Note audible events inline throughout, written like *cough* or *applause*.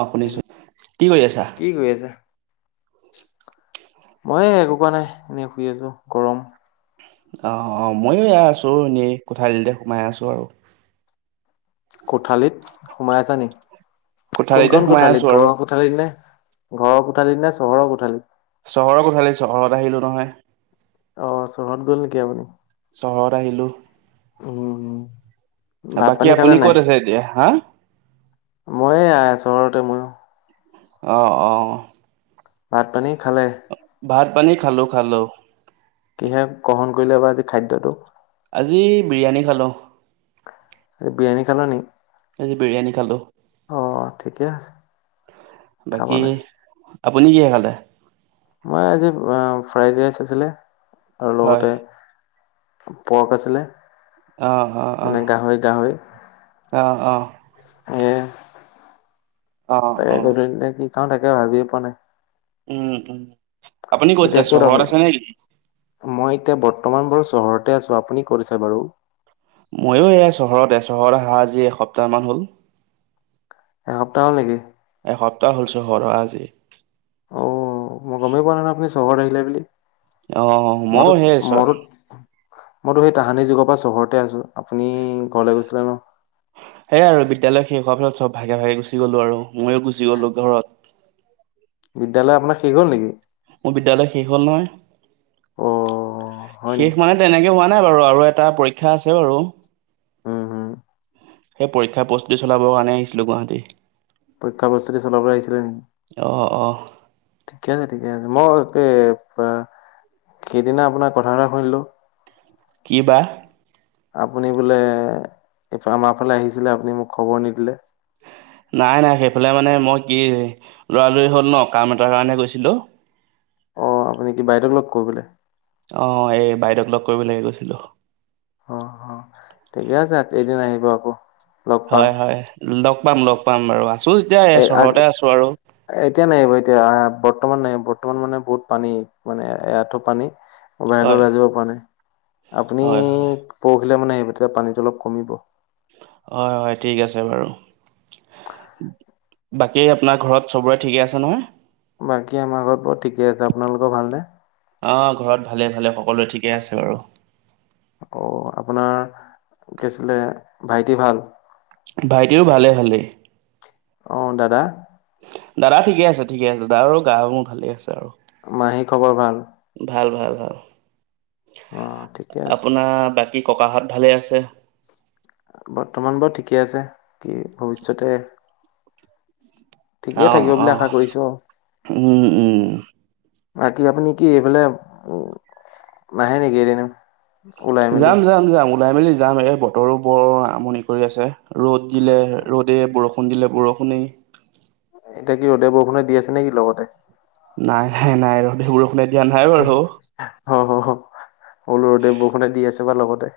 অ শুনিছো কি কৰি আছা কি কৰি আছা? মই একো কোৱা নাই এনেই শুই আছো গৰম। অঁ অঁ মইয়ো এয়া আছো, এনেই কোঠালীতে সোমাই আছো আৰু। কোঠালিত সোমাই আছা নেকি? কোঠালিতে কোনখন সোমাই কোঠালিত আছো আৰু ঘৰৰ- কোঠালি নে, ঘৰৰ কোঠালি নে চহৰৰ কোঠালিত? চহৰৰ কোঠালিত। চহৰত আহিলোঁ নহয়। অঁ চহৰত গ'ল নেকি আপুনি? চহৰত আহিলোঁ, উম ভাত পানী বাকী খালে আপুনি ক'ত আছে এতিয়া হা! ময়ে আচৰতে ময়ো। অ অ ভাত পানী খালে। ভাত পানী খালোঁ খালো। কিহে গ্ৰহণ কৰিলে বা আজি খাদ্যটো। আজি বিৰিয়ানী খালোঁ। আৰু বিৰিয়ানী খলানি আজি বিৰিয়ানী খালো ঠিকে আছে খাব বাকী। লাগে। আপুনি কিহে খালে- মই আজি ফ্ৰাইড ৰাইচ আছিলে। আৰু হয় লগতে- পৰ্ক আছিলে। অ অ অ মানে গাহৰি গাহৰি অ অ এ অ তাকে অ গধুলি টাইমত কি খাওঁ তাকে ভাবিয়ে পোৱা নাই। উম উম আপুনি এতিয়া ক'ত চহৰত আছে নেকি আপাই মই এতিয়া বৰ্তমান বাৰু চহৰতে আছো আপুনি ক'ত আছে। বাৰু ময়ো এয়া চহতে চহৰত অহা আজি এসপ্তাহ মান হ'ল। এসপ্তাহ হ'ল নেকি? এসপ্তাহ হ'লছোঁ সৰ আজি। অ মই গমেই পোৱা নাই নাই আপুনি চহৰত আহিলে বুলি। অ ময়ো সেই মোৰত চ মোৰ মইতো সেই তাহানি যুগৰ পৰা চহৰতে আছোঁ। আপুনি ঘৰলৈ গৈছিলে ন সেইয়াই আৰু বিদ্যালয় শেষ হোৱাৰ পিছত চব ভাগে ভাগে গুচি গ'লো আৰু ময়ো গুচি গ'লো ঘৰত বিদয়ালয় আপাৰ শেষ হ'ল নেকি? মোৰ বিদ্যালয় শেষ হ'ল নহয়। অ' হয় শেষ নেকি? মানে তেনেকে হোৱা নাই বাৰু আৰু এটা পৰীক্ষা আছে বাৰু- উম হুম। সেই পৰীক্ষাৰ প্ৰস্তুতি চলাবৰ কাৰণে আহিছিলোঁ গুৱাহাটী- প্ৰতীক্ষা কবচ চলাব পৰা আহছিলে নেকি? অঁ অঁ ঠিকে আছে ঠিকে আছে মই এই সেইদিনা আপোনাৰ কথা বথা শুনিলো। কি বা। আপুনি বোলে আমাৰ ফালে আহিছিলে আপুনি মোক খবৰ নিদিলে। নাই নাই সেইফালে মানে মই কি ল'ৰালৰি হ'ল ন কাম এটাৰ কাৰণে গৈছিলোঁ। অ আপুনি কি বাইদেউক লগ কৰিবলে। অ এই বাইদেউক লগ কৰিবলে গৈছিলো। অ অ ঠিকে আছে কে এদিন আহিব আকৌ। লগ পাম হয় হয় লগ পাম লগ পাম বাৰু আছো এ যেতিয়া আজি চহৰতে আছো। আৰু এতিয়া নাই বাৰু এতিয়া বৰ্তমান নাই বৰ্তমান মানে বহুত পানী মানে এথো পানী। অ বাহলৈ হয় ওলাই যাব পৰা নাই আপুনি হয় হয় পৰহিলৈ মানে আহিব। তেতিয়া পানীটো অলপ কমিব হয় হয় ঠিক আছে। বাৰু বাকী আপোনাৰ ঘৰত চবোৰে ঠিকে আছে। নহয় বাকী আমাৰ আ ঘৰত বাৰু ঠিকে আছে। আপোনালোকৰ ভালনে অ ঘৰত ভালে ভালে সকলোৱে ঠিকে আছে। বাৰু অ আপোনাৰ কিছিলে ভাইটি ভাল? ভাইটিৰো ভালে ভালেই। অ দাদা? দাদা ঠিকে আছে ঠিকে আছে দাদা আৰু গা মোৰ ভালেই আছে আৰু। মাহী খবৰ ভাল? ভাল ভাল ভাল। অ ঠিকে আছে আপোনাৰ বা- কী ককাহঁত ভালে আছে? বৰ্তমান বা ঠিকে আছে। কি ভৱিষ্যতে ঠিকেই অ', থাকিব বুলি আশা অ', কৰিছো আও। উম, উম। বাকী আপুনি কি এইফালে উ নাহে নেকি এদিনো? যাম যাম যাম ওলাই মেলি যাম এই বতৰো বৰ আমনি কৰি আছে ৰ'দ। দিলে ৰ'দে, বৰষুণ দিলে বৰষুণেই। এতিয়া কি ৰ'দে বৰষুণে দি আছে নে কি লগতে। নাই নাই নাই ৰ'দে বৰষুণে দিয়া নাই বাৰু। হ হ হ'লো ৰ'দে বৰষুণে দি আছে বা লগতে।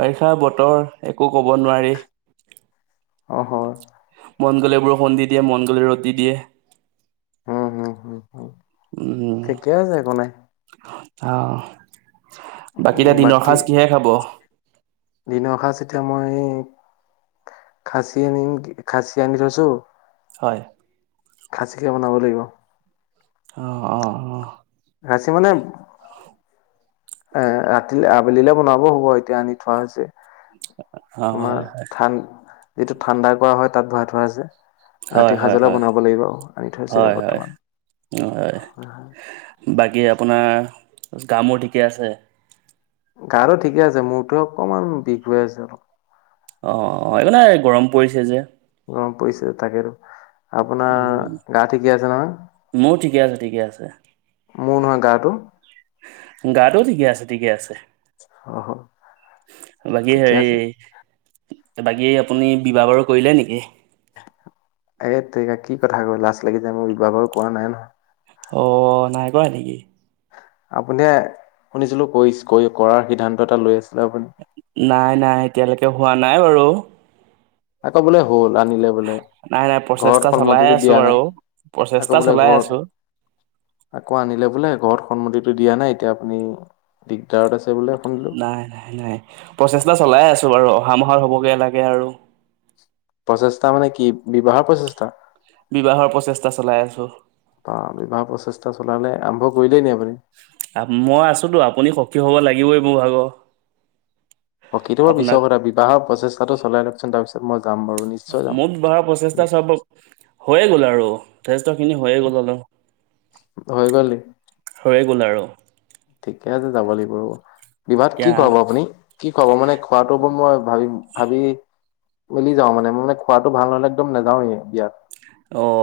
বাৰিষা বতৰ একো ক'ব নোৱাৰি। অ হয়। মন গ'লে বৰষুণ দি দিয়ে মন গ'লে ৰ'দ দি দিয়ে। উম হুম হুম হুম উম ঠিকে আছে একো নাই অহ। উ বাকী দিনৰ সাঁজ এতিয়া মই খাচী আনিম কি খাচী আনি থৈছোঁ। হয়। খাচীকে বনাব লাগিব। অ অ অ। ৰাছি মানে এ ৰাতি আবেলিলে বনাব হ'ব এতিয়া আনি থোৱা হৈছে। *unintelligible* তোমাৰ হয়, ঠান ইটো ঠাণ্ডা কৰা হয় তাত ভৰা ধোৱা যে হয়, হয়, ৰাতি হয়, সাজলও বনাব লাগিব আনি থৈছোঁ অ হয়, হয়, হয়, বৰ্তমান হয় হয়। বাকী আপোনাৰ গা-মূৰ ঠিকে আছে? গাৰো ঠিকে আছে মূৰটো অকমান বিষ হৈ আছে। অ অ একো নাই গৰম পৰিছে যে। গৰম পৰিছে তাকেইতো আপোনাৰ গা ঠিকেই আছে নহয়? মো ঠিকে আছে ঠিকে আছে। মো নহয় গাটো? গাটো ঠিকে আছে ঠিকে আছে। অ হ বাকী ঠিকে হেৰি আছে বাকী আপুনি বিবাহ বাৰু কৰিলে নেকি? এ তেৰিকা কি কথা কৈ লাজ লাগি যায় মোৰ বিবাহ বাৰু কৰা নাই নহয়। অ নাই কৰোৱা নেকি? আপুনিয়ে শুনিছিলো কৈছ কৈ কৰাৰ সিদ্ধান্ত এটা লৈ আছিলে আপুনি? নাই নাই এতিয়ালৈকে হোৱা নাই বাৰু। আকৌ বোলে হ'ল আনিলে বোলে। নাই, নাই, প্ৰচেষ্টা ঘৰত চলাই সন্মতিতটো আছোঁ দিয়া বাৰু। নাই প্ৰচেষ্টা আকৌ বোলে চলাই ঘৰত আছোঁ, আকৌ আনিলে বোলে ঘৰত সন্মতিটো দিয়া নাই এতিয়া আপুনি দিগদাৰত আছে বোলে এখোন- নাই নাই নাই প্ৰচেছটা চলাই আছো বাৰু অহা মাহত হ'বগে লাগে আৰু। প্ৰচেষ্টা মানে কি বিবাহৰ প্ৰচেষ্টা? বিবাহৰ প্ৰচেষ্টা চলাই আছোঁ। অঁ বিবাহ প্ৰচেষ্টা চলালে আৰম্ভ কৰিলেই নি আপুনি। মই আছোতো আপুনি সখী হ'ব লাগিবই মোৰ ভাগ। অ কিটো মই বিছ কথা বিবাহৰ প্ৰচেষ্টাটো চলাই লওকচোন তাপিছত মই যাম বাৰু নিশ্চয় যাম। মোক ধৰা প্ৰচেষ্টা চব হৈয়ে গ'ল আৰু যথেষ্ট খিনি হৈয়ে গ'ল অলপ। হৈ গ'ল হৈয়ে গ'ল আৰু। ঠিকে আছে যাব লাগিব ৰব বিবাহত এতিয়া কি খোৱাব আপুনি? কি খুৱাব মানে খোৱাতোটো মই ভাবি ভাবি- গলি যাওঁ মানে মানে মানে খোৱাটো ভাল নহ'লে একদম নাযাঁওৱে বিয়াত। অঁ অ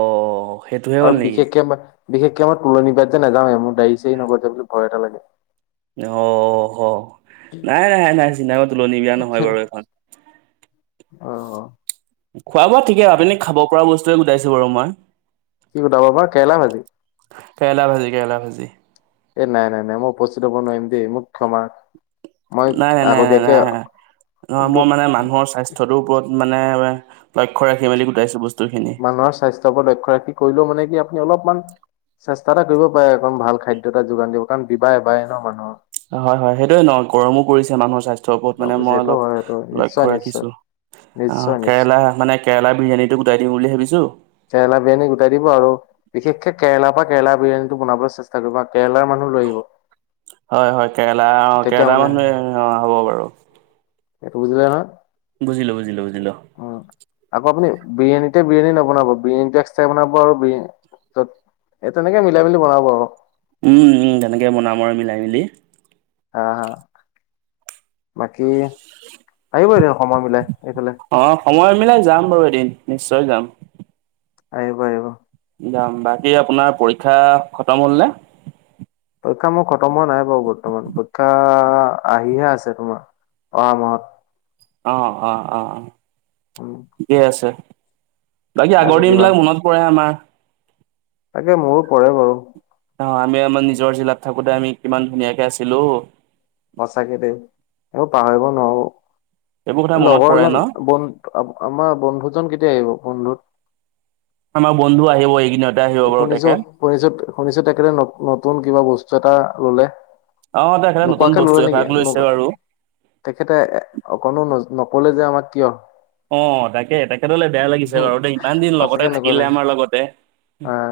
অ সেইটোহে হল নিকি। কে মা- বিশেষকে মই তুলনী বিয়াত যে নাযাওঁৱে মোৰ ডাড়ি চাৰি নগজে বুলি ভয় এটা লাগে। অঁ হ নাই নাই নাই চিনতা কৰিব তুলনি বিয়া নহয় বাৰু এখন। অঁ অ। খোৱা বোৱা ঠিকে আপুনি খাব পৰা বস্তুৱে গোটাইছো বাৰু মই। কি গোটাব বা কেৰেলা ভাজি। কেৰেলা ভাজি কেৰেলা ভাজি। এ নাই নাই নাই মই উস্পটিত হব নোৱাইম দেই মোক ক্ষমা- মই নাই নাই নাই আগতীয়াকে নাই নহ মই মানে দুখ মানুহৰ স্বাস্থ- থদো ওপৰত মানে লক্ষ্য ৰাখি মেলি গোটাইছো বস্তুখিনি। মানুহৰ স্বাস্থ্যৰ ওপত লক্ষ্য ৰাখি কৰিলেও মানে কি আপুনি অলপমান- চেষ্টা এটা কৰিব পাৰে একদম ভাল খাদ্য এটা যোগান দিব কাৰণ বিবাহ এবায়েই ন মানুহৰ। হয় হয়, সেইটোয়ে নহ গৰমো পৰিছে মানুহৰ স্বাস্থ- ওপৰত গম মানে পাইছে মই সেইটো হয় সেইটো অলপ নিশ্চয় লক্ষ্য নিশ্চয় ৰাখিছো। অঁ নিশ্চয় নিশ্চয় কেৰেলা মানে কেৰেলা বিৰিয়ানীটো গোটাই দিম বুলি ভাবিছো- কেৰেলা বিৰিয়ানী গোটাই দিব আৰু বিশেষকে কেৰেলা পা কেৰেলা বিৰিয়ানীটো বনাবলে চেষ্ট- সেইতুবা কেৰেলাৰ মানুহ লৈ আহিব তেতিয়া মানে- অঁ হ'ব বাৰু। এটো বুজিলা নহয়। বুজিলো বুজিলো বুজিলো। উম আকৌ আপুনি বিৰিয়ানীতে বিৰিয়ানী নবনাব বিৰিয়ানীটো এক্সট্ৰা বনাব আৰু বিন- তত এ তেনেকে মিলাই মিলি বনাব আৰু। উম' উম' তেনেক বনাম আৰু মিলাই মিলি। হাঁ হাঁ বাকী আহিব এতিয়া সময় মিলাই এইফালে। অঁহ সময় মিলাই যাম বাৰু এদিন নিশ্চয় যাম। আহিব আহিব। যাম বাকী আপোনাৰ পৰীক্ষা খতম হ'ল নে? পৰীক্ষা মোৰ খতম হোৱা নাই বাৰু বৰ্তমান পৰীক্ষা আহিহে আছে তোমাৰ। অহা মাহত। অঁ অঁ অঁ অ উম ঠিকে আছে বাকী আগৰ আছে কিবা দিনবিলাক মনত- পৰে আমাৰ। তাকে, মোৰো পঢ়ে বাৰু। ন আমি আমাৰ নিজৰ জিলাত থাকোতে আমি কিমান ধুনীয়াকে আছিলো সঁচাকে দেই সেইবোৰ পাহৰিব নোৱাৰো এইবোৰ কথা এ মনত পৰে ন লগৰজন বন আমাৰ বন্ধুজন কেতিয়া আহিব বন্ধুত আমাৰ বন্ধু আহিব এইকেইদিনত শুনিছো শুনিছো শুনিছো তেখেতে ন নতুন কিবা বস্তু এটা ললে অ তেখেতে নতুন নোকোৱাকে বস্তু ললে নেকি এভাগ লৈছে বাৰু তেখেতে অকণো নকলে যে আমাক কিয় অ তাকে তেখেতলে বেয়া লাগিছে হম বাৰু দেই ইমান দিন লগতে সঁচাকে থাকিলে নকলে। আমাৰ লগতে আহ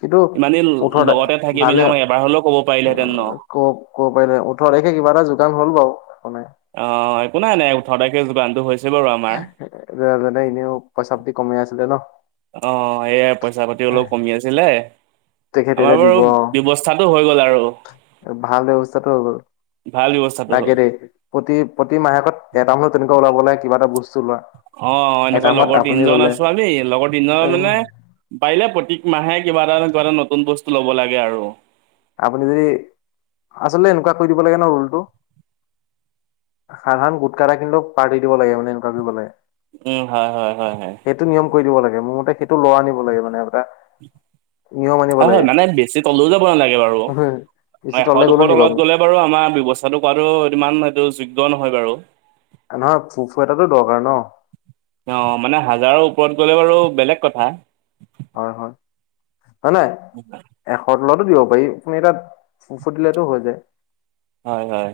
কিন্তু ইমান দিন ওঠৰ তাৰিখ লগতে থাকি পিনে আমাৰ এবাৰ হলেও কব পাৰিলেহেঁতেন ন- ক ক'ব পাৰিলে হ'লে ওঠৰ তাৰিখে কিবা এটা যোগান হ'ল বাৰু একো নাই অ একো নাই নাই ওঠৰ তাৰিখে যোগানটো হৈছে বাৰু আমাৰ জানে এনেও পইচা পাতি কমাই আছিলে ন। অ এইয়াই পইচা পাতি অলপ কমি আছিলে তেখেতে আমাৰ এতিয়া বাৰু দিব ব্যৱস্থাতো হৈ গ'ল আৰু ভাল ব্যৱস্থাতো তাকে দেই প্ৰতি প্ৰতি মাহেকত এটা হলো তেনেকোৱা ওলাব লাগে কিবা এটা বস্তু লোৱা অ এনেকোৱা লগৰ তিনিজন আছো আমি লগৰ তিনিজনৰ উম মানে- পাৰিলে প্ৰত্যেক মাহে কিবা এটা নহয় কিবা এটা নতুন বস্তু লব লাগে আৰু আপুনি যদি আচলতে এনেকোৱা কৰি দিব লাগে ন ৰোলটো সাধাৰণ গোটকা এটা কিন্তু পাৰ্টি দিব লাগে মানে এনেকোৱাকে গলে উম হয় হয় হয় হয় সেইটো নিয়ম কৰি দিব লাগে মোৰ মতে সেইটো লৰা আনিব লাগে মানে এটা নিয়ম আনিব হয় হয় লাগে। মানে বেছি তললেও যাব নালাগে বাৰু হব বেছি মানে এশ তললে গ'লো দুশৰ নি তলত গলে বাৰু আমাৰ ব্যৱস্থাতো কৰাতো ইমান সেটো যোগ্য নহয় বাৰু নহয় ফুফু এটাতো দৰকাৰ ন অ মানে হাজাৰৰ ওপৰত গ'লে বাৰু বেলেগ কথা হয় হয় হয় নাই এশৰ তলতো দিব পাৰি আপুনি তাত ফু ফুটিলেতো হৈ যায় হয় হয়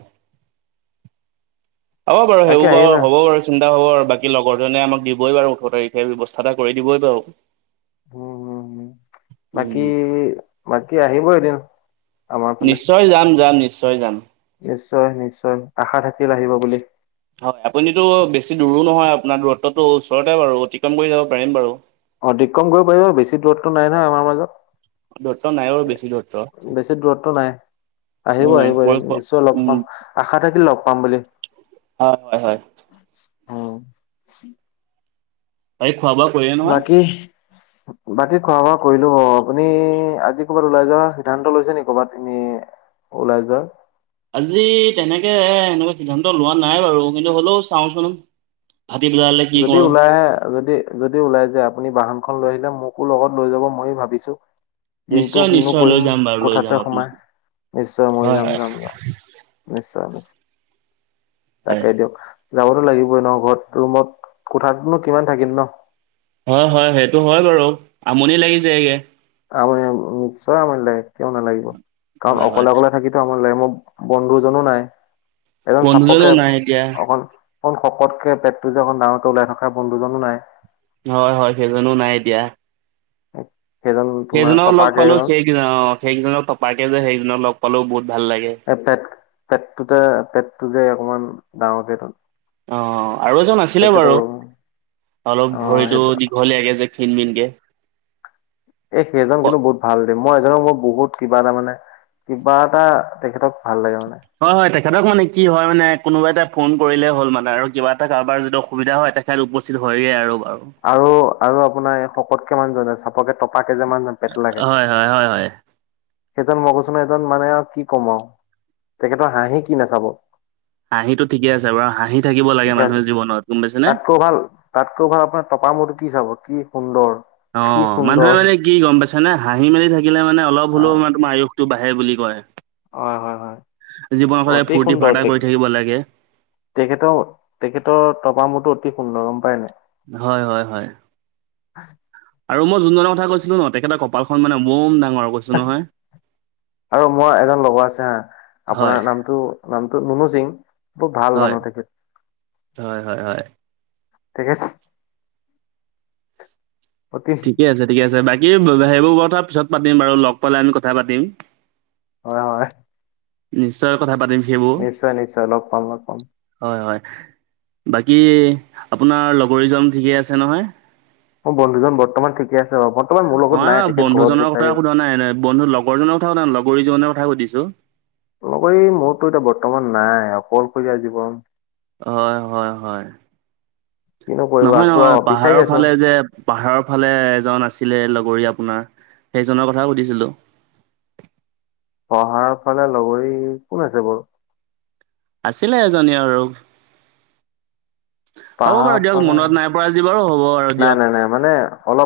হ'ব বাৰু তাকে সেইবোৰ বাৰু আহিবা হব বাৰু চিন্তা হব আৰু বাকী লগৰজনে আমাক দিবই পাৰু ওঠৰ তাৰিখে ব্যৱস্থা এটা কৰি দিবই বাৰু উম হম হু উম বাকি বাকি আহিব এদিন আমাৰ ফালে নিশ্চয় যাম যাম নিশ্চয় যাম নিশ্চয় নিশ্চয় আশা থাকিল আহিব বুলি হয় আপুনিতো বেছি দূৰো নহয় আপোনাৰ দূৰত্বটো ওচৰতে বাৰু অতিক্ৰম কৰি যাব পাৰিম বাৰু অধিক কম কৰিব পাৰিব বেছি দূৰত্ব নাই নহয় আমাৰ মাজত দূৰত্ব নাই বাৰু বেছি দূৰত্ব বেছি দূৰত্ব নাই আহিব উম আহিব পৰি এদিন নিশ্চয় লগ উম পাম আশা থাকিল লগ পাম বুলি হয় হয় হয় হয় এই খোৱা বোৱা কৰিলে নহয় বাকী বাকি খোৱা বোৱা কৰিলো বাও আপুনি আজি ক'ৰবাত ওলাই যোৱাৰ সিদ্ধান্ত লৈছে নি ক'ৰবাত এনেই ওলাই যোৱাৰ আজি তেনেকে এনেকুৱা সিদ্ধান্ত লোৱা নাই বাৰু কিন্তু হ'লও চাওঁচোন ফাটি পেলালে যদি ওলাই আহে যদি যদি ওলাই যায় আপুনি বাহনখন লৈ আহিলে মোকো লগত লৈ যাব ময়ো ভাবিছো দিনটো নিশ্চয় কিনো নিশ্চয় লৈ কৰিম যাম বাৰু লৈ যাম কোথাতে সোমাই আপোনাক নিশ্চয় মই হয় যাম যাম যাম নিশ্চয় নিশ্চয় হয় তাকে দিয়ক যাবতো লাগিবই ন ঘৰত ৰুমত কোঠাতনো কিমান থাকিম ন হয় হয় সেইটো হয় বাৰু আমনি লাগি যায় গে আমনি নিশ্চয় আমনি লাগে কিয় নালাগিব কাৰণ হয় হয় অকলে অকলে থাকিটো আমনি লাগে ম বন্ধুজনো নাই এজন বন্ধুজনো চাপকে নাই এতিয়া অকন অকন শকতকে পেটটো যে অকণ ডাঙৰকে ওলাই থকা বন্ধুজনো নাই হয় হয় সেইজনো নাই এতিয়া সেইজন তোমাৰ টপাকেজন কি জান অ সেইজনক টপাকে যে সেইজনক লগ পালো বহুত ভাল লাগে এই পেট পেটটোতে পেটটো যে অকমান ডাঙৰকেটো অ অ আৰু এজন আছে তেখেত অ অলপ সেই ভৰিতো দীঘলীয়াকে যে ক্ষীণ-মিনকে এ সেইজন কিন্তু বহুত ভাল দেই মই এজনক মোৰ বহুত কিবা টামানে কিবা এটা তেখেতক ভাল লাগে মানে হয় হয় তেখেতক মানে কি হয় মানে কোনোবা এটা ফোন কৰিলে হ'ল মানে আৰু কিবা এটা কাৰোবাৰ যদি অসুবিধা হয় তে খেল উপস্থিত হয়গে আৰু বাৰু আৰু আৰু আপোনাৰ এই শকতকে মানু্হজনেযে চাপকে টপাকে জে মানু্হজন হয় হয় হয় হয় সেইজন মইকৈছো নহয় সেজন মানে আৰু কি কম আৱ তেখেতৰ হাঁহি কি নাচাব হাঁহিটো ঠিকে আছে বাৰু হাঁহি থাকিব লাগে মানুহে জীৱনত গম পাইছ নে ক ভাল তাতকৈ ভাল আপোনাৰ টপা মূৰটো কি চাব কি সুন্দৰ অ কি মানুহে সুন্দৰ মানে কি গম পাইছে নে হাঁহি মেলি থাকিলে মানে অলপ হ'লো আহ মানে তোমাৰ আয়ুস টো বাঢ়ে বুলি কয়, হয় হয় হয় যিমানপাৰে অতি ফূৰ্তি-ফাৰ্তা সুন্দৰ কৰি থাকিব লাগে তেখেতৰ তেখেতৰ তপা মূৰটো অতি সুন্দৰ গম পায় নাই হয় হয় হয় আৰু মই জোনজনৰ কথা কৈছিলো ন তেখেতৰ কপালখন মানে বম ডাঙৰ কৈছো নহয় আৰু মোৰ এজন লগৰ আছে হা হয় আপোনাৰ নামটো নামটো নুনু সিং খুব ভাল হয় মানুহ তেখেত হয় হয় হয় তেখেত অতি ঠিকে আছে ঠিকে আছে বাকী সেইবোৰ কথা পিছত পাতিম বাৰু লগ পালে আমি কথা পাতিম হয় হয় নিশ্চয় কথা পাতিম সেইবোৰ নিশ্চয় নিশ্চয় লগ পাম লগ পাম হয় হয় বাকী আপোনাৰ লগৰীজন ঠিকেই আছে নহয়? মোৰ বন্ধুজন বৰ্তমান ঠিকে আছে বাৰু বৰ্তমান মোৰ লগত মই নাই তেখেত ঘৰত বন্ধুজনৰ গৈছে কথা সোধা নাই নাই বন্ধু লগৰজনৰ কথা সোধা নাই লগৰীজন কথা সুধিছো লগৰি মোৰতো এতিয়া বৰ্তমান নাই অকলশৰীয়া জীৱন হয় হয় হয়, কিনো কৰিবা নহয় আছো নহয় আৰু বিচাৰি পাহাৰৰ আছো ফালে যে- পাহাৰৰ ফালে এজন আছিলে লগৰী আপোনাৰ, সেইজনৰ কথা সুধিছিলোঁ। পঢ়াৰ ফালে লগৰী কোন আছে বাৰু? আছিলে এজনী আৰু। হ'ব পাহাৰৰ বাৰু দিয়ক ফালে মনত নাই পৰা আজি বাৰু হ'ব বাৰু নাই দিয়ক। নাই নাই মানে অলপ।